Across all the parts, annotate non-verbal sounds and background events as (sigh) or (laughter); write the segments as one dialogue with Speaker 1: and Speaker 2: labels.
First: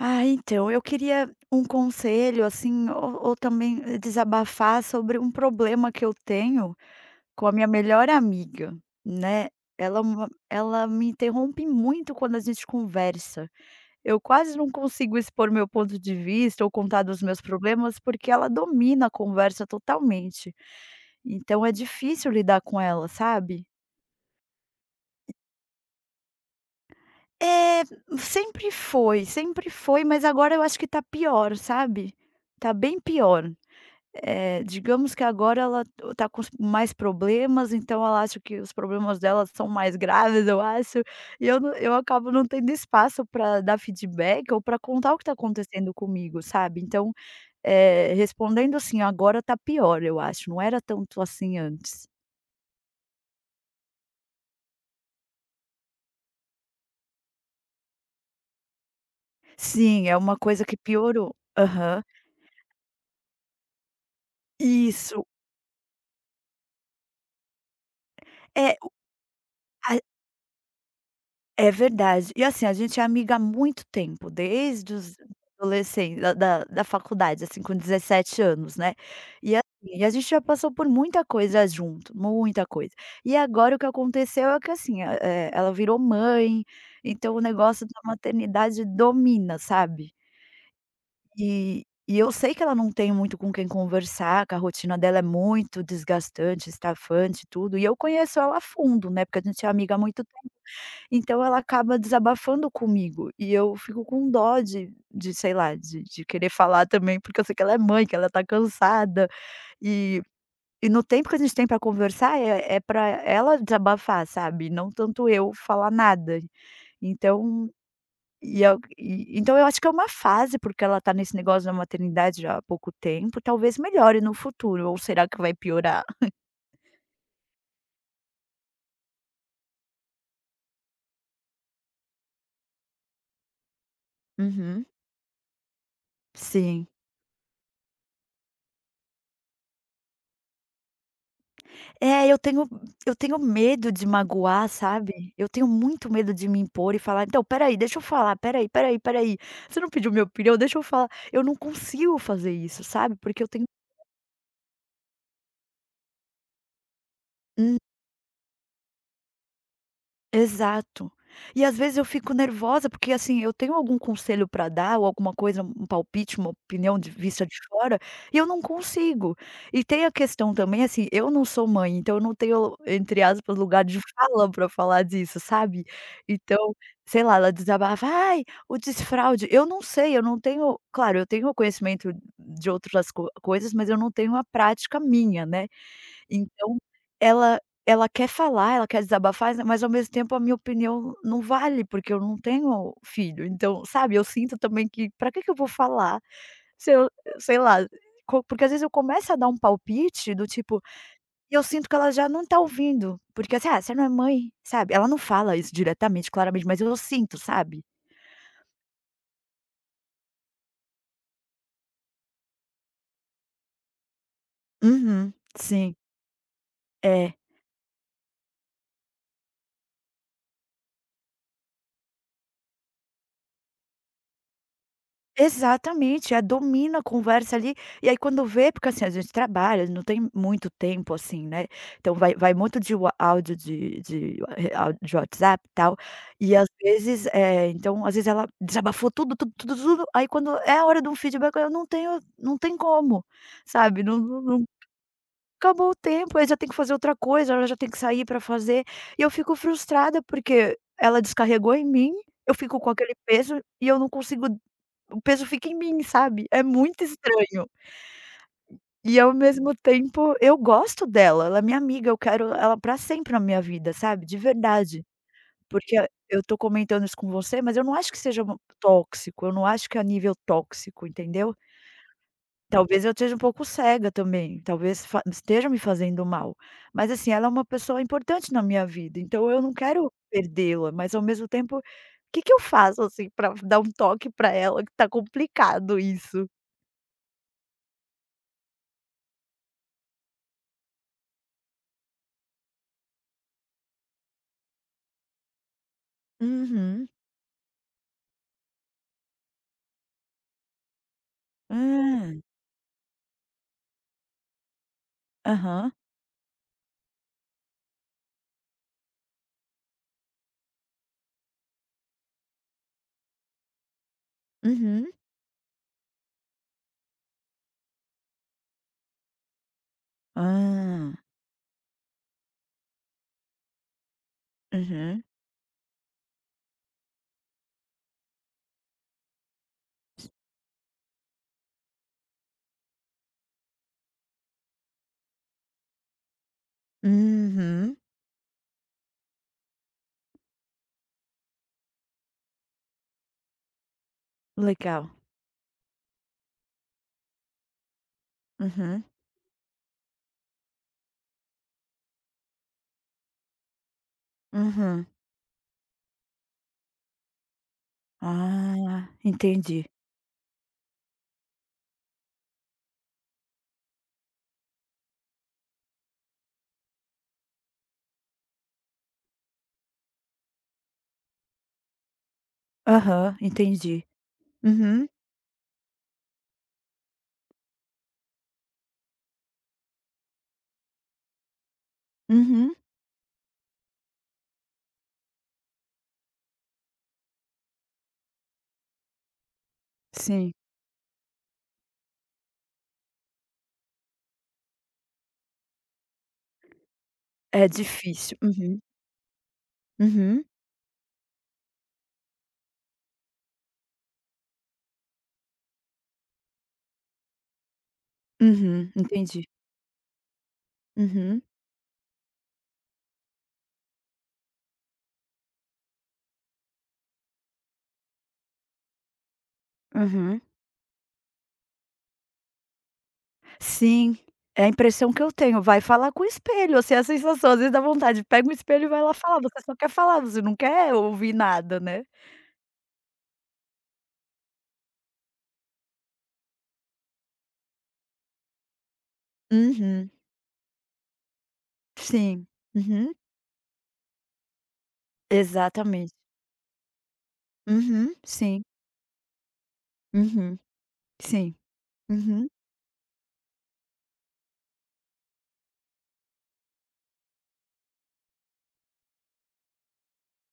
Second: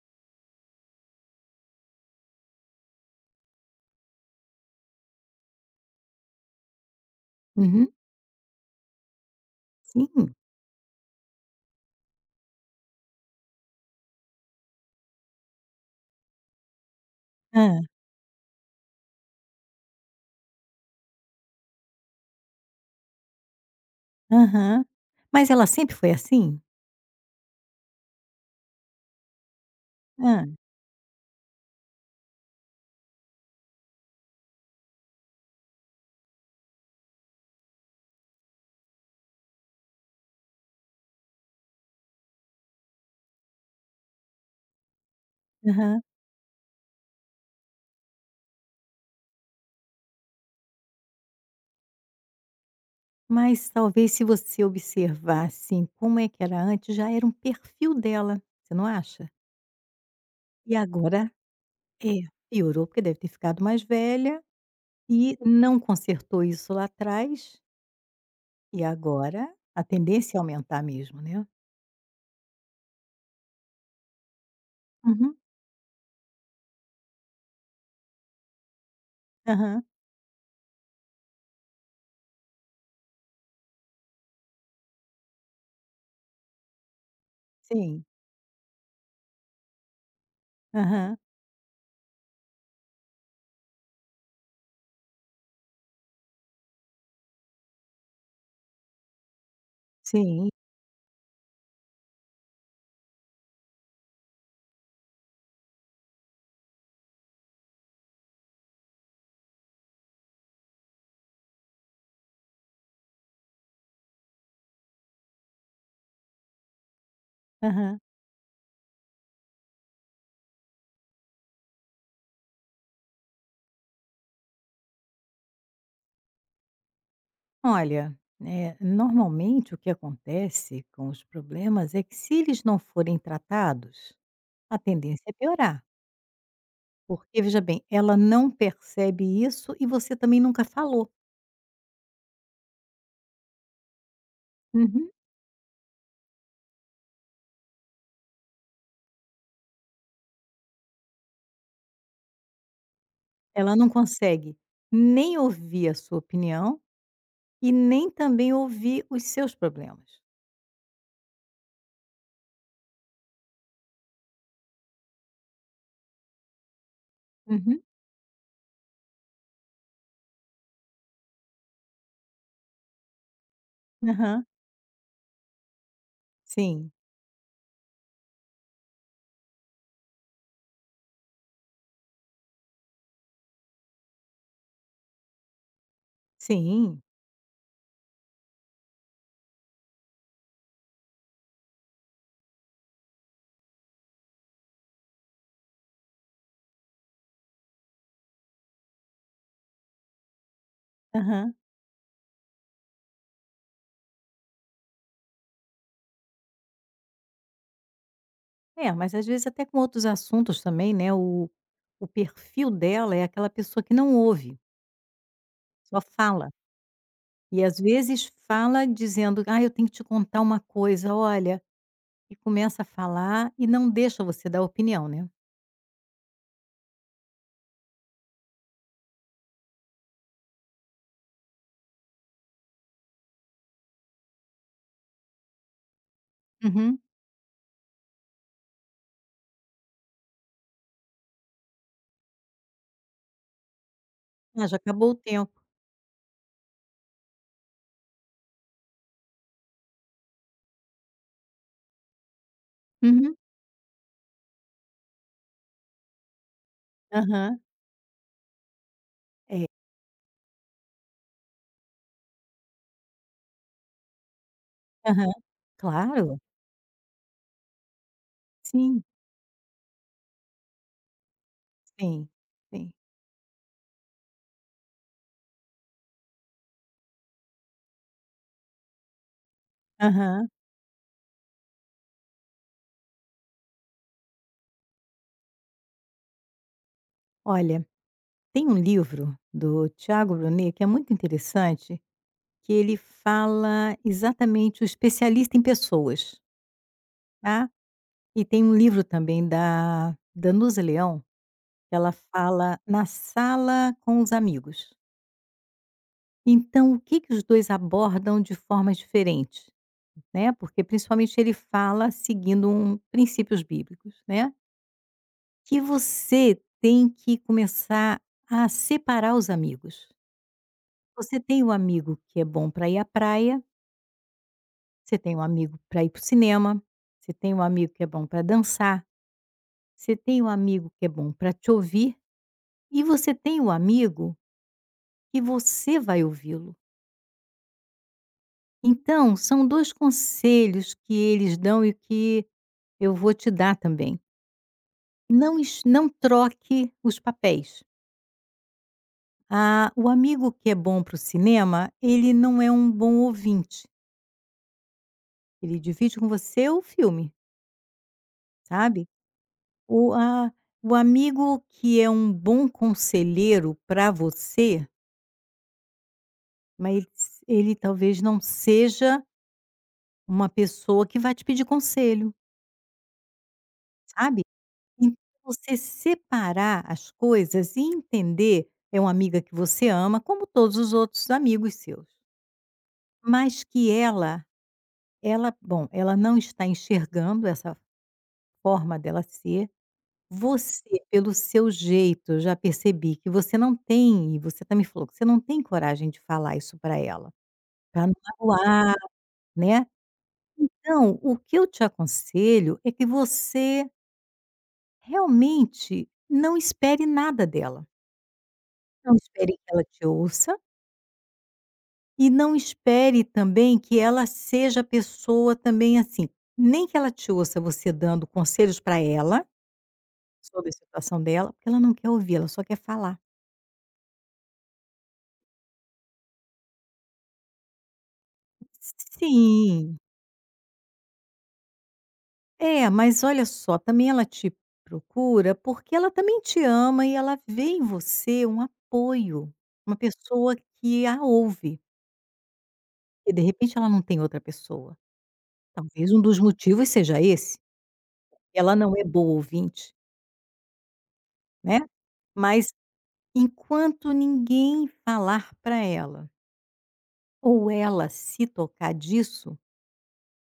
Speaker 1: Ah, então, eu queria um conselho, assim, ou também desabafar sobre um problema que eu tenho com a minha
Speaker 2: Uhum.
Speaker 1: melhor amiga, né? Ela, é uma-
Speaker 2: Sim.
Speaker 1: ela me interrompe muito quando a gente conversa. Eu quase não consigo expor meu ponto de vista ou contar dos meus
Speaker 2: Hã.
Speaker 1: problemas porque ela domina a conversa totalmente. Então é difícil lidar com ela, sabe?
Speaker 2: Aham. Mas ela sempre foi assim?
Speaker 1: É, sempre foi, mas
Speaker 2: Hã.
Speaker 1: agora eu acho que tá pior, sabe? Tá bem pior. Digamos que agora ela está com mais problemas, então ela acha que os problemas dela são mais graves, eu acho, e eu acabo não tendo espaço para dar feedback ou para contar o que está acontecendo
Speaker 2: Aham.
Speaker 1: comigo, sabe. Então, respondendo assim, agora tá pior, eu acho, não era tanto assim antes.
Speaker 2: Mas talvez se você observar, assim, como é que era antes, já era um perfil dela, você não acha?
Speaker 1: Sim, é uma coisa que
Speaker 2: E agora?
Speaker 1: piorou. Aham.
Speaker 2: É, piorou porque deve ter ficado mais velha
Speaker 1: Isso.
Speaker 2: e não consertou isso lá atrás,
Speaker 1: É,
Speaker 2: e
Speaker 1: o
Speaker 2: agora a
Speaker 1: a
Speaker 2: tendência é aumentar mesmo, né?
Speaker 1: É verdade. E assim, a gente é amiga há muito tempo, desde os
Speaker 2: Uhum.
Speaker 1: adolescen da da da faculdade, assim, com 17 anos, né. E assim,
Speaker 2: Aham.
Speaker 1: e a gente já passou por muita coisa junto, muita coisa. E agora o que aconteceu é que assim, ela virou mãe, então o negócio da
Speaker 2: Sim.
Speaker 1: maternidade domina, sabe.
Speaker 2: Aham.
Speaker 1: E eu sei que ela não tem muito com quem conversar, que a rotina dela é muito desgastante, estafante e tudo, e eu conheço ela a fundo, né, porque a gente é amiga há muito,
Speaker 2: Sim.
Speaker 1: então ela acaba desabafando comigo, e eu fico com dó de sei lá, de querer falar também, porque eu sei que ela é mãe, que ela tá cansada, e no tempo que a gente tem para conversar é para ela desabafar, sabe, não tanto eu falar nada. Então
Speaker 2: Aham.
Speaker 1: então eu acho que é uma fase, porque ela tá nesse negócio da maternidade já há pouco tempo, talvez melhore no futuro, ou será que vai piorar?
Speaker 2: Olha, normalmente o que acontece com os problemas é que, se eles não forem tratados, a
Speaker 1: Uhum.
Speaker 2: tendência é piorar.
Speaker 1: Sim.
Speaker 2: Porque, veja bem, ela não percebe isso e você também nunca falou.
Speaker 1: É, eu tenho eu tenho medo de magoar,
Speaker 2: Uhum.
Speaker 1: sabe. Eu tenho muito medo de me impor e falar: "Então, espera aí, deixa eu falar, espera aí, espera aí, espera aí, você não pediu minha opinião, deixa eu falar". Eu não consigo fazer isso, sabe, porque eu tenho.
Speaker 2: Ela não consegue nem ouvir a sua opinião e
Speaker 1: Hum.
Speaker 2: nem também ouvir os seus problemas.
Speaker 1: Exato. E às vezes eu fico nervosa, porque assim, eu tenho algum conselho para dar ou alguma coisa, um palpite, uma opinião de vista de
Speaker 2: Uhum.
Speaker 1: fora, e eu não consigo. E tem a questão também, assim, eu não sou mãe, então eu não tenho, entre aspas, lugar de
Speaker 2: Aham,
Speaker 1: fala para falar disso, sabe. Então,
Speaker 2: sim,
Speaker 1: sei lá, ela desabava: "Ai, o desfraude", eu não sei, eu não tenho claro, eu tenho o conhecimento de outras co coisas, mas eu não tenho a prática minha, né. Então,
Speaker 2: sim,
Speaker 1: ela ela quer falar, ela quer desabafar, né, mas ao mesmo tempo a minha opinião não vale, porque eu não tenho filho, então, sabe, eu sinto também que pra que que eu vou falar, se eu sei lá, co porque às vezes eu começo a dar um palpite do tipo, e
Speaker 2: aham.
Speaker 1: eu sinto que ela já não tá ouvindo, porque assim: "Ah, você não é mãe", sabe, ela não fala isso diretamente, claramente, mas eu sinto, sabe.
Speaker 2: É, mas às vezes até com outros assuntos também, né, o perfil dela é aquela pessoa que não ouve,
Speaker 1: Uhum, sim,
Speaker 2: só fala.
Speaker 1: é.
Speaker 2: E às vezes fala dizendo: "Ah, eu tenho que te contar uma coisa, olha", e começa a falar e não deixa você dar opinião, né.
Speaker 1: Exatamente, domina a conversa ali, e aí quando vê, porque assim, a gente trabalha, não tem muito tempo assim, né, então vai muito de wa áudio áudio de WhatsApp e tal, e às
Speaker 2: Uhum.
Speaker 1: vezes, então às vezes ela desabafou tudo, tudo, tudo, tudo, aí quando é a hora de um feedback eu não tenho não tem como, sabe, não, não, não,
Speaker 2: "Ah, já acabou o tempo."
Speaker 1: acabou o tempo, aí já tem que fazer outra coisa, ela já tem que sair para fazer, e eu fico frustrada porque ela descarregou em mim, eu fico com aquele
Speaker 2: Uhum.
Speaker 1: peso e eu não consigo, o peso fica em mim, sabe. É muito
Speaker 2: Aham.
Speaker 1: estranho. E ao
Speaker 2: É.
Speaker 1: mesmo tempo eu gosto dela, ela é minha amiga, eu quero ela pra sempre na minha vida, sabe, de verdade.
Speaker 2: Aham.
Speaker 1: Porque
Speaker 2: Claro.
Speaker 1: eu tô comentando isso com você, mas eu não acho que seja uma
Speaker 2: Sim,
Speaker 1: tóxico, eu não acho que é a nível tóxico, entendeu.
Speaker 2: sim, sim.
Speaker 1: Talvez eu esteja um pouco cega também, talvez fa esteja me fazendo mal. Mas, assim, ela é uma pessoa importante na minha vida, então eu não quero
Speaker 2: Aham.
Speaker 1: perdê-la, mas ao mesmo tempo, o que que eu faço, assim, pra dar um toque pra ela que tá complicado isso?
Speaker 2: Olha, tem um livro do Tiago Brunet que é muito interessante, que ele fala exatamente o especialista em pessoas,
Speaker 1: Uhum.
Speaker 2: tá. E tem um livro também da Danusa Leão. Ela
Speaker 1: Ah,
Speaker 2: fala na sala com os amigos.
Speaker 1: aham.
Speaker 2: Então, o que que os 2 abordam de formas diferentes, né, porque principalmente ele fala seguindo um princípios bíblicos, né,
Speaker 1: Uhum.
Speaker 2: que você tem que começar a separar os amigos.
Speaker 1: Ah,
Speaker 2: Você tem um amigo que é bom para ir à praia, você
Speaker 1: uhum.
Speaker 2: tem um amigo para ir para o cinema, você tem um amigo que é bom para dançar, você tem um amigo que é bom para te ouvir, e você tem um amigo que você vai ouvi-lo.
Speaker 1: Uhum.
Speaker 2: Então, são 2 conselhos que eles dão e que eu vou te dar também.
Speaker 1: Legal.
Speaker 2: Não troque os papéis.
Speaker 1: Uhum,
Speaker 2: Ah, o amigo que é bom para o cinema, ele não é um bom ouvinte,
Speaker 1: uhum.
Speaker 2: ele divide com você o filme,
Speaker 1: Ah,
Speaker 2: sabe.
Speaker 1: entendi.
Speaker 2: O a o amigo que é um bom conselheiro para você, mas ele talvez não seja uma pessoa que vai te pedir conselho,
Speaker 1: Aham, entendi.
Speaker 2: sabe.
Speaker 1: Uhum,
Speaker 2: Então, você separar as coisas e entender, é uma amiga que você ama, como todos os outros amigos seus,
Speaker 1: uhum.
Speaker 2: mas que ela bom, ela não está enxergando essa forma dela ser.
Speaker 1: Sim.
Speaker 2: Você, pelo seu jeito, eu já percebi que você não tem, e você também falou que você não tem coragem de falar isso para ela,
Speaker 1: É
Speaker 2: para não
Speaker 1: difícil. Uhum,
Speaker 2: magoar, né.
Speaker 1: uhum,
Speaker 2: Então, o que eu te aconselho é que você realmente não espere nada dela.
Speaker 1: uhum,
Speaker 2: Não
Speaker 1: entendi.
Speaker 2: espere que ela te ouça
Speaker 1: Uhum,
Speaker 2: e não espere também que ela seja a pessoa também assim, nem que ela te ouça você dando conselhos para ela
Speaker 1: uhum.
Speaker 2: sobre a situação dela, porque ela não quer ouvir, ela só quer falar.
Speaker 1: Sim, é a impressão que eu tenho. Vai falar com o espelho, assim, é a sensação, às vezes dá vontade, pega o espelho e vai lá falar, você só quer
Speaker 2: Sim,
Speaker 1: falar, você não quer ouvir nada, né.
Speaker 2: é, mas olha só, também ela te procura porque ela também te ama e ela vê em você um apoio, uma
Speaker 1: Uhum,
Speaker 2: pessoa que a ouve,
Speaker 1: sim. Uhum,
Speaker 2: e de repente ela não tem outra pessoa.
Speaker 1: exatamente.
Speaker 2: Talvez um dos motivos seja esse,
Speaker 1: Uhum, sim.
Speaker 2: ela não é boa ouvinte,
Speaker 1: Uhum, sim.
Speaker 2: né.
Speaker 1: Uhum,
Speaker 2: Mas enquanto ninguém falar para ela ou ela se tocar disso,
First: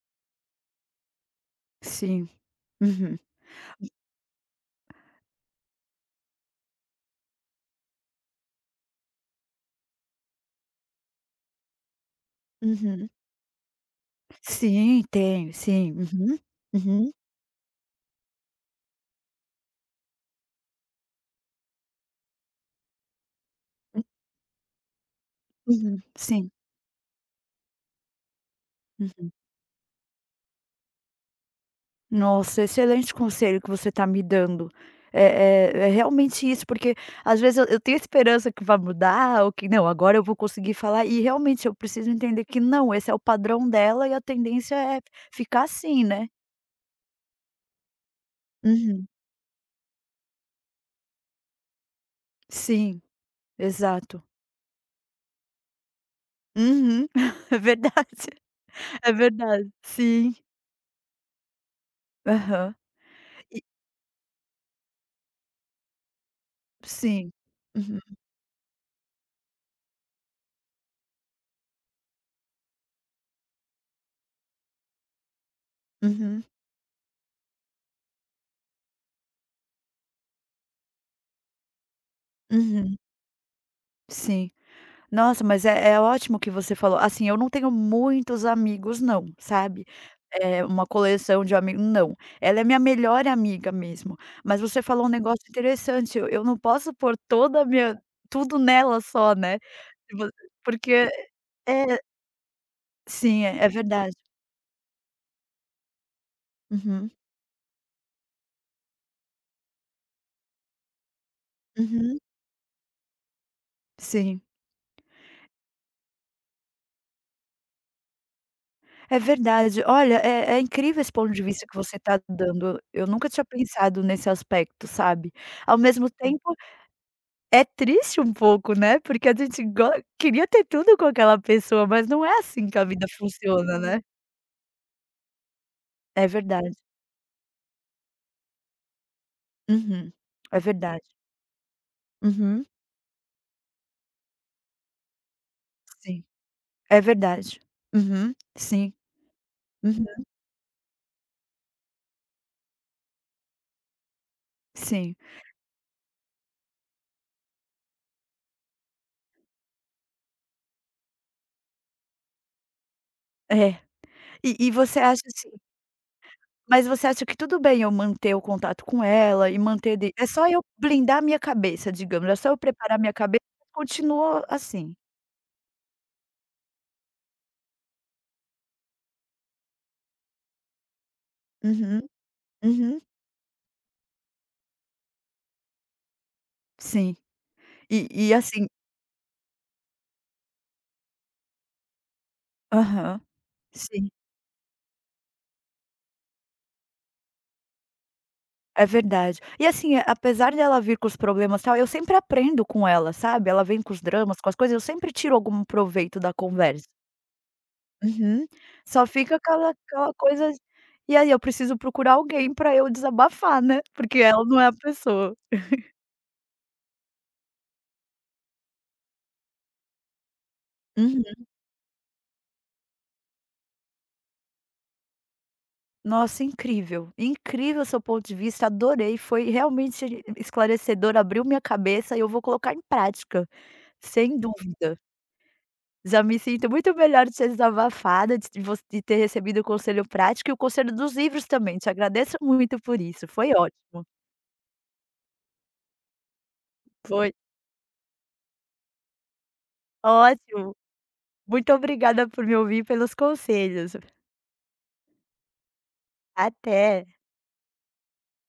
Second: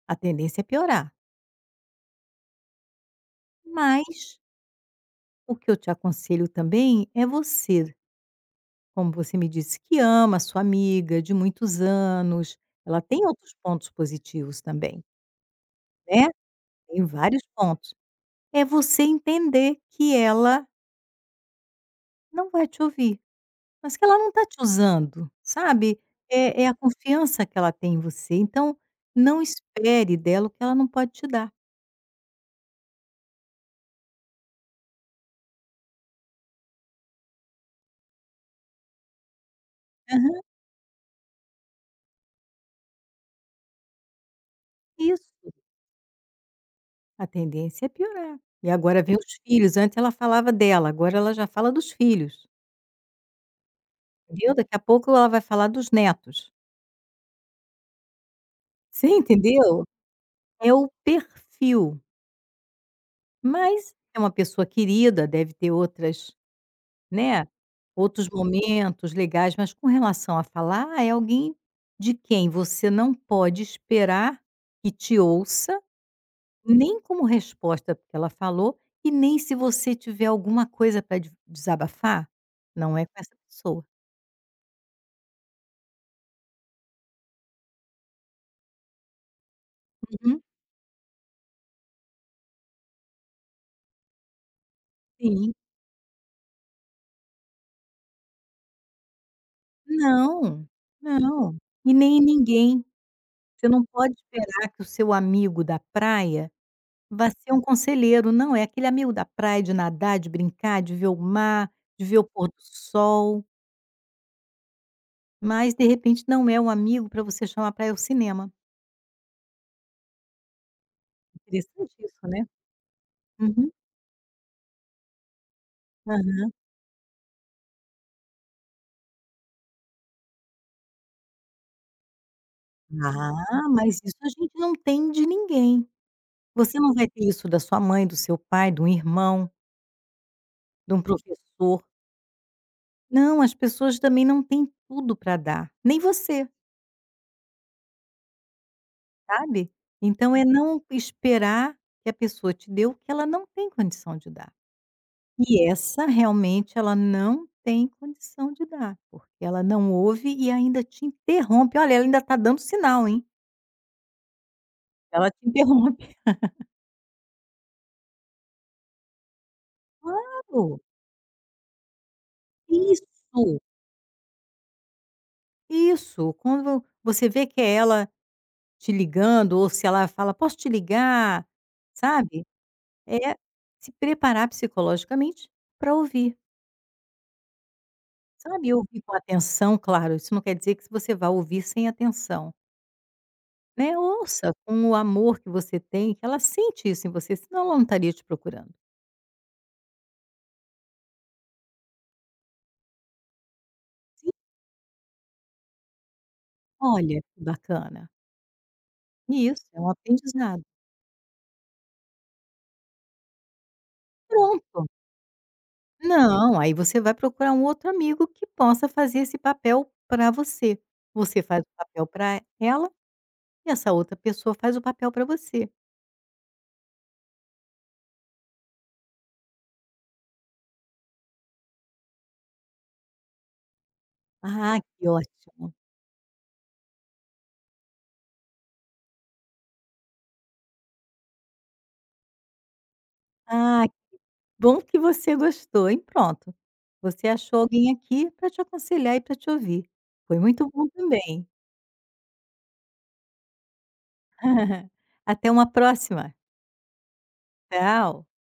Speaker 2: a tendência é piorar.
Speaker 1: sim. Uhum,
Speaker 2: Mas o que eu te aconselho também é você, como você me disse que ama a sua amiga de muitos anos, ela
Speaker 1: uhum.
Speaker 2: tem outros pontos positivos
Speaker 1: Sim,
Speaker 2: também,
Speaker 1: tenho, sim.
Speaker 2: né,
Speaker 1: Uhum,
Speaker 2: tem
Speaker 1: uhum,
Speaker 2: vários pontos. É você entender que ela não vai te ouvir, mas
Speaker 1: hum,
Speaker 2: que ela não está te usando,
Speaker 1: uhum,
Speaker 2: sabe.
Speaker 1: sim.
Speaker 2: É é a confiança que ela tem em você, então
Speaker 1: Uhum.
Speaker 2: não espere dela o que ela não pode te dar.
Speaker 1: Nossa, excelente conselho que você está me dando. É é realmente isso, porque às vezes eu tenho esperança que vai mudar ou que: "Não, agora eu vou
Speaker 2: Aham,
Speaker 1: conseguir falar", e realmente eu preciso entender que não, esse é o padrão dela e a tendência é
Speaker 2: isso.
Speaker 1: ficar assim, né.
Speaker 2: A tendência é piorar. E agora
Speaker 1: Uhum,
Speaker 2: vem os filhos, antes ela falava dela, agora ela já fala dos filhos,
Speaker 1: sim, exato.
Speaker 2: entendeu? Daqui a pouco ela vai falar dos netos.
Speaker 1: Uhum, (laughs) é verdade.
Speaker 2: Você
Speaker 1: É verdade,
Speaker 2: entendeu?
Speaker 1: sim.
Speaker 2: É o perfil,
Speaker 1: Aham. E
Speaker 2: mas é uma pessoa querida, deve ter outras,
Speaker 1: sim.
Speaker 2: né,
Speaker 1: Uhum,
Speaker 2: outros momentos legais, mas com relação a falar, é alguém de quem você não pode esperar que te ouça.
Speaker 1: uhum,
Speaker 2: Nem como resposta porque ela falou, e nem se você tiver alguma coisa para desabafar, não
Speaker 1: uhum,
Speaker 2: é com essa pessoa.
Speaker 1: sim. Nossa, mas é ótimo que você falou. Assim, eu não tenho muitos amigos não, sabe.
Speaker 2: Uhum.
Speaker 1: Eh, uma coleção de amigo não. Ela é minha melhor amiga mesmo. Mas você falou um negócio
Speaker 2: Sim.
Speaker 1: interessante, eu não posso pôr toda a minha tudo nela só, né. Vo
Speaker 2: Não,
Speaker 1: porque
Speaker 2: não. E
Speaker 1: é
Speaker 2: nem ninguém.
Speaker 1: Sim, é
Speaker 2: Você
Speaker 1: é
Speaker 2: não
Speaker 1: verdade.
Speaker 2: pode esperar que o seu amigo da praia
Speaker 1: Uhum,
Speaker 2: vá ser um conselheiro, não, é aquele amigo da praia, de nadar, de brincar, de ver o mar, de ver
Speaker 1: uhum,
Speaker 2: o pôr do sol,
Speaker 1: sim.
Speaker 2: mas de repente não é um amigo para você chamar para ir ao cinema.
Speaker 1: É verdade. Olha, é incrível esse ponto de vista que
Speaker 2: Interessante
Speaker 1: você está
Speaker 2: isso, né?
Speaker 1: dando. Eu nunca tinha
Speaker 2: Uhum.
Speaker 1: pensado nesse aspecto, sabe. Ao mesmo
Speaker 2: Aham.
Speaker 1: tempo, é triste um pouco, né, porque a gente go queria ter tudo com aquela pessoa, mas não é assim que a vida
Speaker 2: Ah,
Speaker 1: funciona,
Speaker 2: mas
Speaker 1: né.
Speaker 2: isso a gente não tem de ninguém.
Speaker 1: É verdade.
Speaker 2: Você não vai ter isso da sua mãe, do seu pai, de um irmão,
Speaker 1: Uhum. É
Speaker 2: de um
Speaker 1: verdade.
Speaker 2: professor.
Speaker 1: Uhum.
Speaker 2: Não, as pessoas também não têm tudo para dar, nem
Speaker 1: Sim.
Speaker 2: você,
Speaker 1: É verdade. Uhum. Sim.
Speaker 2: sabe.
Speaker 1: Uhum.
Speaker 2: Então, é não esperar que a pessoa te dê o que ela não tem condição de dar.
Speaker 1: Sim.
Speaker 2: E essa realmente ela não tem condição de dar, porque ela não ouve e ainda te interrompe. Olha, ela ainda está dando sinal, hein.
Speaker 1: É. E e você acha
Speaker 2: Ela te
Speaker 1: assim,
Speaker 2: interrompe. (laughs)
Speaker 1: mas você acha que tudo bem eu manter o contato com ela e manter de é só eu
Speaker 2: Claro,
Speaker 1: blindar a minha cabeça, digamos, é só eu preparar minha cabeça
Speaker 2: isso,
Speaker 1: e continua assim.
Speaker 2: isso. Quando você vê que é ela te ligando, ou se ela fala: "Posso te ligar?",
Speaker 1: Uhum,
Speaker 2: sabe,
Speaker 1: uhum,
Speaker 2: é se preparar psicologicamente para ouvir,
Speaker 1: sim. E e assim
Speaker 2: sabe, ouvir com atenção, claro, isso não quer dizer que você vá ouvir sem atenção,
Speaker 1: aham,
Speaker 2: né,
Speaker 1: sim,
Speaker 2: ouça com o amor que você tem, que ela sente isso em você, senão ela não estaria te procurando.
Speaker 1: é verdade. E assim, apesar dela vir com os problemas, tal, eu sempre aprendo com ela, sabe. Ela vem com os
Speaker 2: Se
Speaker 1: dramas, com as coisas, eu sempre tiro algum proveito da conversa.
Speaker 2: olha, que bacana,
Speaker 1: Uhum. Só fica
Speaker 2: isso,
Speaker 1: aquela
Speaker 2: é um
Speaker 1: aquela coisa,
Speaker 2: aprendizado.
Speaker 1: e aí eu preciso procurar alguém pra eu desabafar, né, porque ela não é a
Speaker 2: Pronto.
Speaker 1: pessoa.
Speaker 2: Não, aí você vai procurar um outro amigo que possa fazer esse papel para você.
Speaker 1: Uhum.
Speaker 2: Você faz o papel para ela e essa outra pessoa faz o papel para você.
Speaker 1: Nossa, incrível. Incrível seu ponto de vista, adorei, foi realmente esclarecedor, abriu minha cabeça e eu vou colocar em prática, sem
Speaker 2: "Ah,
Speaker 1: dúvida.
Speaker 2: que ótimo.
Speaker 1: Já me sinto muito melhor de ser desabafada, de ter recebido o conselho prático e o conselho dos livros também, te agradeço muito por isso, foi
Speaker 2: Ah, que
Speaker 1: ótimo.
Speaker 2: bom que você gostou", e pronto. Você
Speaker 1: Foi
Speaker 2: achou alguém aqui para te aconselhar e para te ouvir. Foi muito
Speaker 1: ótimo.
Speaker 2: bom também.
Speaker 1: Muito obrigada por me ouvir e pelos conselhos.
Speaker 2: (laughs) Até uma próxima.
Speaker 1: Até.
Speaker 2: Tchau.